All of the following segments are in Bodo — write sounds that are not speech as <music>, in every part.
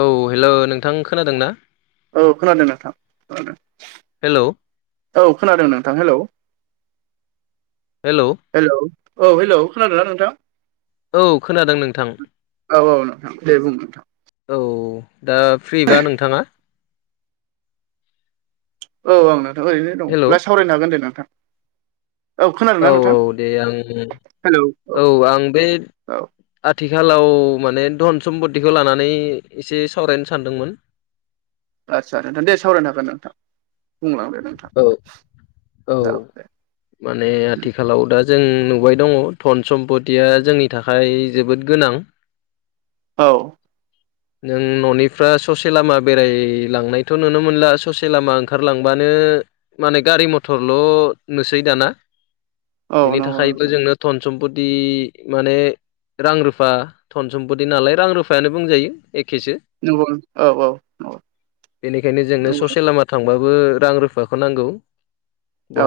औ हेल' नोंथां खोनादों ना? औ खोनादों नोंथां खोनादों हेल' औ खोनादों नोंथां हेलौ हेलौ। हेलौ औ हेलौ खोनादों ना नोंथां? औ खोनादों नोंथां। औ औ नोंथां दे बुं नोंथां। औ दा फ्रिबा नोंथाङा? औ आं नोंथां ओरैनो दं हेल' ब्ला औ सावरायनो हागोन दे नोंथां। खोनादोंना औ नोंथां औ दे आं औ आं बे औ आथिखालाव माने धन सम्पतिखौ लानानै एसे सावरायनो सानदोंमोन। आदसा दे सावरायनो हागोन नोंथां बुंलांदो नोंथां। औ औ। माने आथिखालाव दा जों नुबाय दङ धन सम्पतिया जोंनि थाखाय जोबोद गोनां। औ। नों न'निफ्रा ससे लामा बेरायलांनायथ' नुनो मोनला ससे लामा ओंखारलांबानो माने गारि मथरल' नुसै दाना <inaudible> बेनि थाखायबो नोंथां जोंनो धन सम्पत माने रां रुफा धन सम्पति नालाय रां रुफायानो बुंजायो एखेसो। नंगौ औ बेनिखायनो जोंनो ससे लामा थांबाबो रां रुफाखौ नांगौ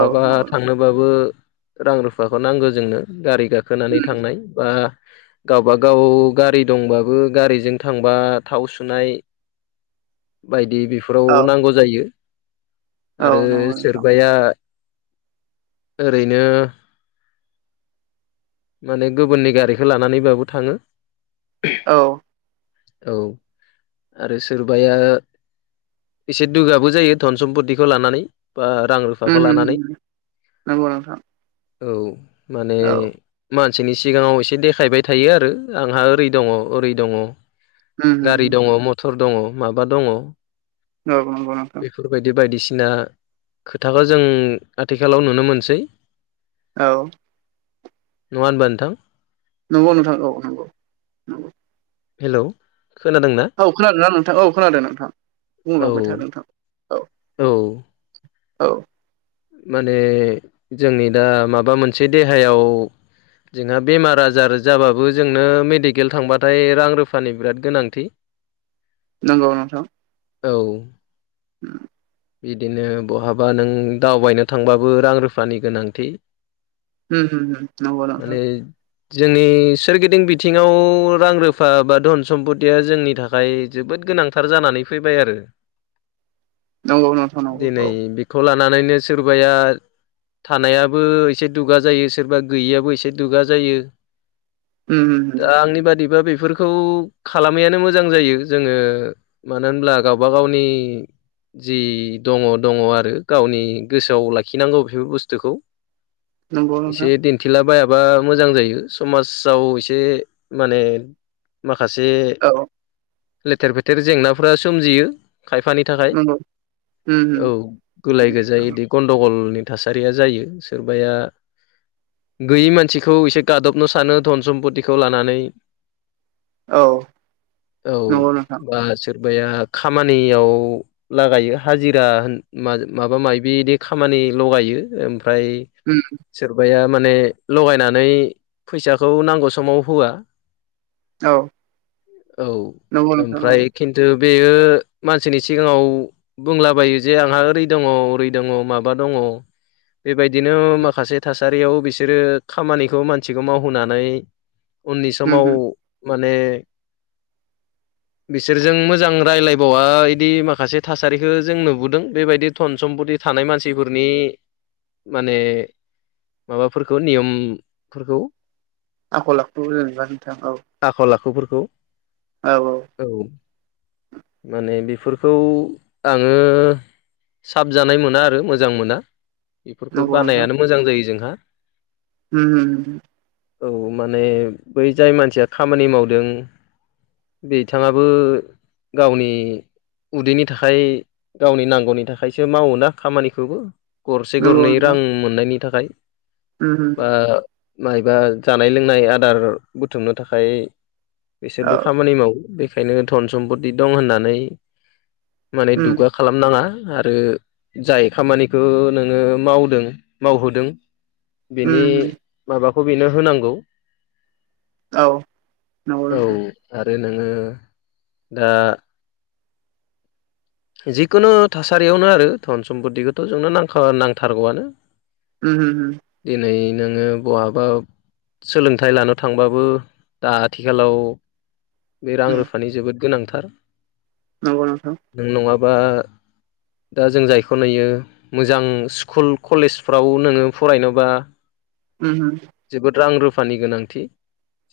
औ नंगौ नंगौ औ नंगौ थांनोबाबो बो रां रुफाखौ नांगो जोंनो गारि गाखोनानै थांनाय बा गावबागाव गारि दंबाबो गारिजों थांबा थाव सुनाय बायदि बेफोराव नांगौ जायो। नोंथां आरो औ नंगौ नोंथां सोरबाया ओरैनो माने गुबुननि गारिखौ लानानैब्लाबो थाङो। औ औ आरो सोरबाया। एसे दुगाबो जायो धन सम्पतिखौ लानानै बा रां रुफ उम बिफाखौ लानानै नंगौ नोंथां औ माने औ मानसिनि सिगाङाव एसे देखायबाय थायो आरो आंहा ओरै दङ ओरै दङ। उम औ गारि दङ मथर दङ माबा दङ औ नंगौ <unintelligible> बेफोरबायदि बायदिसिना खोथाखौ जों आथिखालाव नुनो मोनसै औ नङ होनबा नोंथां नंगौ नोंथां औ नंगौ नंगौ हेलौ। खोनादोंना? औ खोनादों ना नोंथां औ खोनादों नोंथां औ बुंलांबाय था नोंथां औ। औ माने जोंनि दा माबा मोनसे देहायाव जोंहा बेमार आजार जाबाबो जोंनो मेडिकेल थांबाथाय रां रुफानि बिराद गोनांथि नंगौ नोंथां। औ। <inaudible> बिदिनो बहाबा नों दावबायनो थांबाबो रां रुफानि गोनांथि उम उम नंगौ नोंथां। माने जोंनि सोरगिदिं बिथिङाव रां रुफा बा धन सम्पतिया जोंनि थाखाय ओमफाय जोबोद गोनांथार जानानै फैबाय आरो <inaudible> नंगौ नोंथां नंगौ दिनै औ बेखौ लानानैनो सोरबाया थानायाबो एसे दुगा जायो सोरबा गैयियाबो एसे दुगा जायो। उम उम दा उम आंनि बादिबा बेफोर खौ खालामैयानो मोजां जायो जोङो ओ मानो होनब्ला गावबा गावनि जि दङ दङ आरो गावनि गोसोआव लाखिनांगौ बेफोर बुस्थुखौ नंगौ एसे नोंथां दिन थिला बायाबा मोजां जायो समाजाव एसे माने माखासे औ। लेथेर फेथेर जेंनाफोरा सोमजियो खायफानि थाखाय नंगौ उम उम औ गुलाय गुजाय गन्दगलनि थासारिया जायो सोरबाया- गैयै मानसिखौ एसे गादबनो सानो धन सम्पतिखौ लानानै औ औ नंगौ नोंथां बा सो खामानियाव लागायो हाजिरा माबा माबि खामानि लगायो ओमफ्राय उम। सोरबाया माने लगायनानै फैसाखौ नांगौ समाव होआ। औ औ नंगौ नोंथां औ ओमफ्राय खिन्थु बेयो मानसिनि सिगाङाव बुंलाबायो जे आंहा ओरै दङ ओरै दङ- माबा दङ। बेबायदिनो माखासे थासारियाव बिसोरो खामानिखौ मानसिखौ मावहोनानै उननि उम समाव उम माने बिसोरजों मोजां रायज्लायबावा बिदि माखासे थासारिखौ जों नुबोदों। बेबायदि धन सम्पति थानाय मानसिफोरनि माने माबाफोरखौ नियमफोरखौ आखल आखु जेनेबा नोंथां औ। आखल आखुफोरखौ औ औ। औ। माने बेफोरखौ आङो साबजानाय मोन ना आरो मोजां मोना बेफोरखौ नंगौ नोंथां बानायानो मोजां जायो जोंहा। उम उम उम। औ माने बै जाय मानसिया खामानि मावदों बिथाङाबो गावनि उदैनि थाखाय गावनि नांगौनि थाखायसो मावोना। खामानिखौबो गरसे नंगौ गरनै नोंथां रां मोननायनि थाखाय उम उम बा मायबा जानाय लोंनाय आदार बुथुमनो थाखाय औ बिसोरबो खामानि मावो। बेखायनो धन सम्पति दं होननानै माने उम दुगा खालामनाङा आरो जाय खामानिखौ नोङो मावदों मावहोदों बिनि उम उम माबाखौ बिनो होनांगौ औ नंगौ औ। नोंथां आरो नोङो दा जिखुनु थासारियावनो आरो धन सम्पिखौथ' जोंनो नांखा नांथारगौआनो। <inaudible> दिनै नोङो बहाबा सोलोंथाइ लानो थांबाबो दा आथिखालाव बे रां उम रुफानि जोबोद गोनांथार। नंगौ नोंथां। नों नङाबा दा जों जायखौ नुयो मोजां स्कुल कलेजफ्राव नोङो फरायनोबा उम उम। जोबोद रां रुफानि गोनांथि।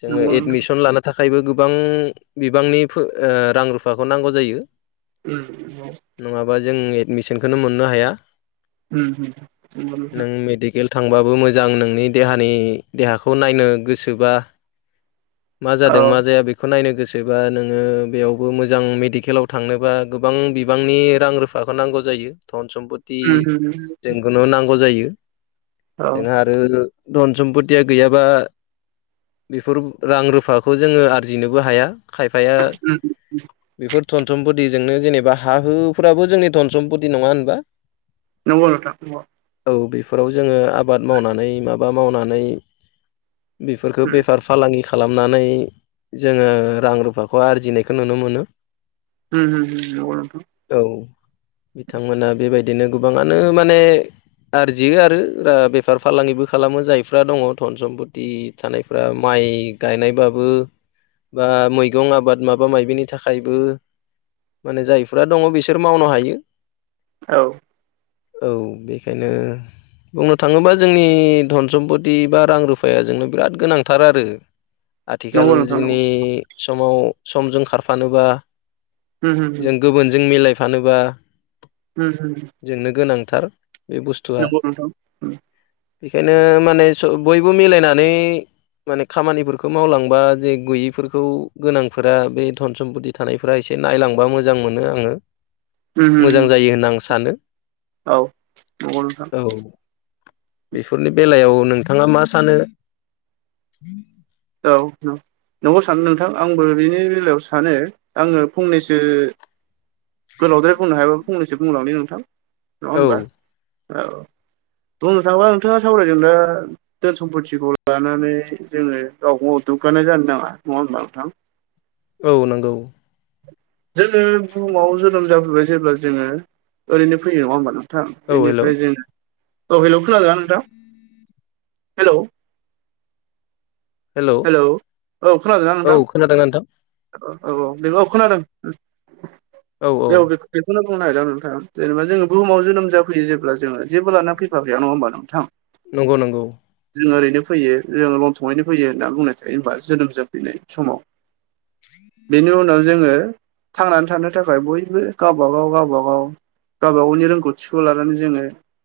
जोङो नंगौ नोंथां एडमिसन लाना थाखायबो गोबां बिबांनि ओ रां रुफाखौ नांगौ जायो। <inaudible> नङाबा जों एडमिसनखोनो मोननो हाया। उम उम नंगौ नोंथां। गेल थांबाबो मोजां नोंनि देहानि देहाखौ नायनो गोसोबा। मा जादों औ मा जाया बेखौ नायनो गोसोबा नोङो बेयावबो मोजां मेडिकेलाव थांनोबा गोबां बिबांनि रां रुफाखौ नांगौ जायो धन सम्प दि उम उम जोंखौनो नांगौ जायो। औ उम जोंहा आरो धन सम्पतिया गैयाबा बेफोर रां रुफाखौ जोङो आरजिनोबो हाया। खायफाया बेफोर धन सम्पति जोंनो जेनेबा हा हुफोराबो जोंनि धन सम्पति नङा होनबा? नंगौ नोंथां नंगौ। औ बेफोराव जोङो आबाद मावनानै माबा मावनानै बेफोरखौ उम बेफार फालांगि खालामनानै जोङो रां रुफाखौ आरजिनायखौ नुनो मोनो। उम उम नंगौ नोंथां। औ बिथांमोना बेबायदिनो गोबाङानो माने आरजियो आरो बेफार फालांगिबो खालामो जायफ्रा दङ धन सम्पति। थानायफ्रा माइ गायनायबाबो बा मैगं आबाद माबा मायबिनि थाखायबो माने जायफ्रा दङ बिसोर मावनो हायो। औ औ बिखायनो बुंनो थाङोबा जोंनि धन सम्पति बा रां रुफाया जोंनो बिराद गोनांथार आरो। <inaudible> नोंथां आथिखालनि नंगौ समाव समजों खारफानोबा होम होम जों गुबुनजों मिलायफानोबा उम होम। जोंनो गोनांथार बे बुस्थुआ। नोंथां उम बेखायनो माने ज बयबो मिलायनानै माने खामानिफोरखौ मावलांबा जे गैयिफोरखौ गोनांफोरा बे धन सम्पति थानायफ्रा एसे नायलांबा मोजां मोनो आङो उम मोजां जायो होनना आं सानो। औ नंगौ नोंथां। औ बेफोरनि बेलायाव नोंथाङा मा सानो? औ नं नोंगौ सानो नोंथां आंबो बिनि बेलायाव सानो आङो फंनैसो गोलावद्राय बुंनो हायाबो फंनैसो बुंलांनि नोंथां नङा औ होमबा। औ बुंनो थाङोबा नोंथाङा सावरायदों दा धोन सम्पथिखौ लानानै जोङो गावखौ दुग्गानाय जानो नाङा नङा होमबब्ला नोंथां? औ नंगौ। जोङो बुहुमाव जोनोम जाबोबाय जेब्ला जोङो ओरैनो फैयो नङा होमबा नों थां औ हेलौ बेनिफ्राय जों औ हेलौ खोनादोना नोंथां? हेलौ हेलौ औ खोनादोना औ नोंथां? खोनादों नोंथां औ औ औ बेखौ खोनादों उम औ औ बे अबेखौ बेखौनो बुंनो नागिरदों नोंथा जेनेबा जोङो बुहुमाव जोनोम जाफैयो जेब्ला जोङो जेबोला ना फैफा बेयाव नङा होमबा नोंथां। नंगौ नंगौ जों ओरैनो फैयो जों लंथंयैनो फैयो दा बुंनाय थायो जोनोम जाफैनाय समाव। बेनि उनाव जोङो थांनानै थानो थाखाय बयबो गावबागाव-गावबागाव गावबागावनि रोंगौथिखौ लानानै जोङो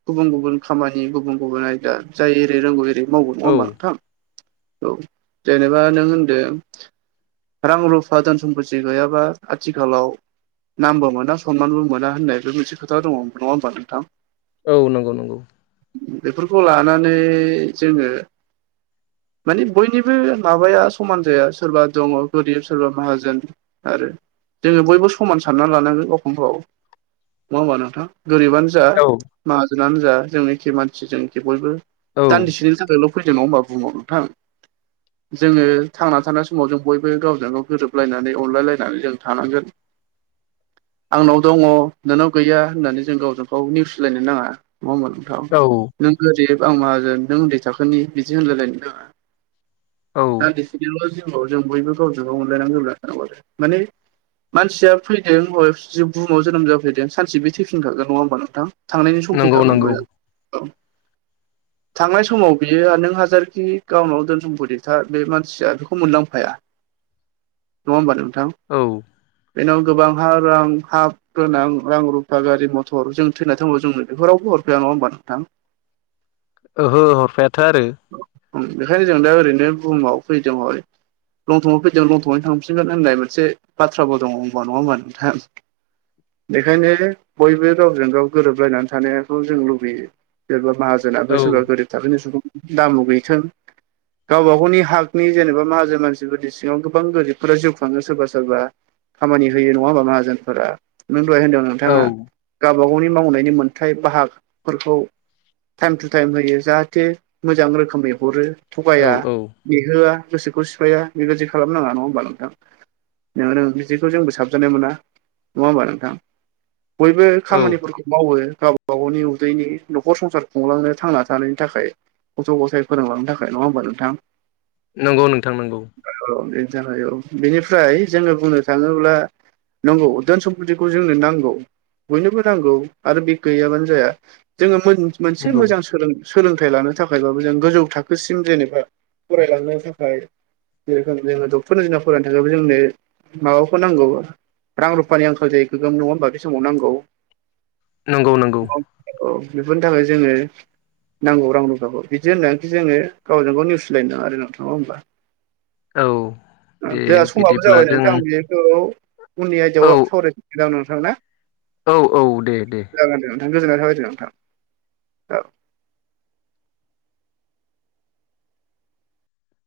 गुबुन गुबुन खामानि गुबुन गुबुन आयदा जाय एरै रोंगौ एरै मावगौ नङा औ होमबा नोंथां। औ जेनेबा नों होनदों रां रुफा धोन सम्फति गैयाबा आथिखालाव नामबो मोना सनमानबो मोना होननायबो मोनसे खोथा दङ नङा होमबा नोंथां। औ नंगौ नंगौ। बेफोरखौ लानानै जोङो माने बयनिबो माबाया समान जाया सोरबा दङ गोरिब सोरबा माहाजोन। आरो जोङो बयबो समान सानना लानांगोन गावखौनो गाव नङा होमबा नोंथां गोरिबानो जा औ माहाजोनानो जा जों एखे मानसि जों बयबो औ दान्दिसेनि थाखायल'। <unintelligible> बुहुमाव नोंथां। जोङो थांना थानाय समाव जों बयबो गावजों गाव गोरोबलायनानै अनलाय लायनानै जों थानांगांगोन। आंनाव दङ नोंनाव गैया होननानै जों गावजों गाव निउसिलायनो नाङा नङा होमबा नों औ नों गोरिब आं माहाजोन नों उन्दै थाखोनि बिदि होनलायलायनो नाङा औ दा बिसिनिल' जिउआव जों बयबो गावजों गाव अनलायनांगौ थानांगौ आरो माने मानसिया फैदों हय जिउ बुहुमाव जोनोम जाफैदों सानसे बे थैफिनखागोन नङा होमबा नोंथां। थांनायनि सम नंगौ फैखाखोन नंगौ औ थांनाय समाव बियो नों हाजारखि गावनाव दोनसुमफथि था नों बे मानसिया बेखौ मोनलांफाया नङा होनबा नोंथां औ बेनाव गोबां हा रां हा गोनां रां रुफा गारि मथर जों थैना थांबौ जोंनो बेफोरावबो हरफाया नङा होमबा नोंथां। <inaudible> ओहो हरफायाथो आरो। बेखायनो जों दा ओरैनो बुहुमाव फैदों लंथयै फैदों लंथयै थांफिनगोन होननाय मोनसे बाथ्राबो दङ होनबा नङा होमबा नोंथाङा बेखायनो बयबो गावजों गाव गोरोबलायनानै थानायाखौ जों लुबैयो सोरबा माहाजोनाब औ सोरबा गोरिब थाखाोनि सुबुं दाम' गैथों गावबा गावनि हागनि जेनेबा माहाजोन मानसिफोरनि सिङाव गोबां गोरिबफोरा जिउ खाङो सोरबा सोरबा खामानि होयो नङा होमबा माहाजोनफोरा नों दहाय होनदों औ नोंथाङा। गावबा गावनि मावनायनि मोनथाय बाहागफोरखौ टाइम टु टाइम होयो जाहाथे मोजां रोखोमै हरो थगाया औ औ बिहोआ गोसोखौ सिफाया बेबायदि खालामनाङा नङा होमबा नोंथां। बिदिखौ जोंबो साबजानाय मोना नङा होमबा नोंथां बयबो औ खामानिफोरखौ मावो गावबा गावनि उदैनि न'खर संसार खुंलांनो थांना थानायनि थाखाय गज' गसाइ फोरोंलांनो थाखाय नङा होमबा नोंथां। नंगौ नोंथां नंगौ। औ <unintelligible> औ बेनिफ्राय जोङो बुंनो थाङोब्ला नंगौ धोन सम्पतिखौ जोंनो नांगौ बयनोबो नांगौ आरो बे गैयाबानो जाया जोङो मोनसे नंगौ मोजां सोलोंनो। सोलोंथाइ लानो थाखायबाबो जों गोजौ थाखोसिम जेनेबा फरायलांनो थाखाय जेरोखोम जोङो डक्टर इन्जिनिराय थाखायबो जोंनो माबाखौ नांगौ रां रुफानि आंखाल जायो गोगोम नङा होनोमबा बे समाव नांगौ नंगौ-नंगौ। औ बेफोरनि थाखाय जोङो नांगौ राव रुफाखौ बिदि होननानै जोङो गावजों गाव नेउसिलायनो नाङा आरो नोंथां नङा होमबा औ दे जोंहा समाबो बिदिब्ला जाबाय दों। नोंथां बेखौ उननि आयदाआव सावरायफिनोसैदां नोंथां ना औ औ दे दे जागोन दे नोंथां गोजोननाय थाबायदे नोंथां औ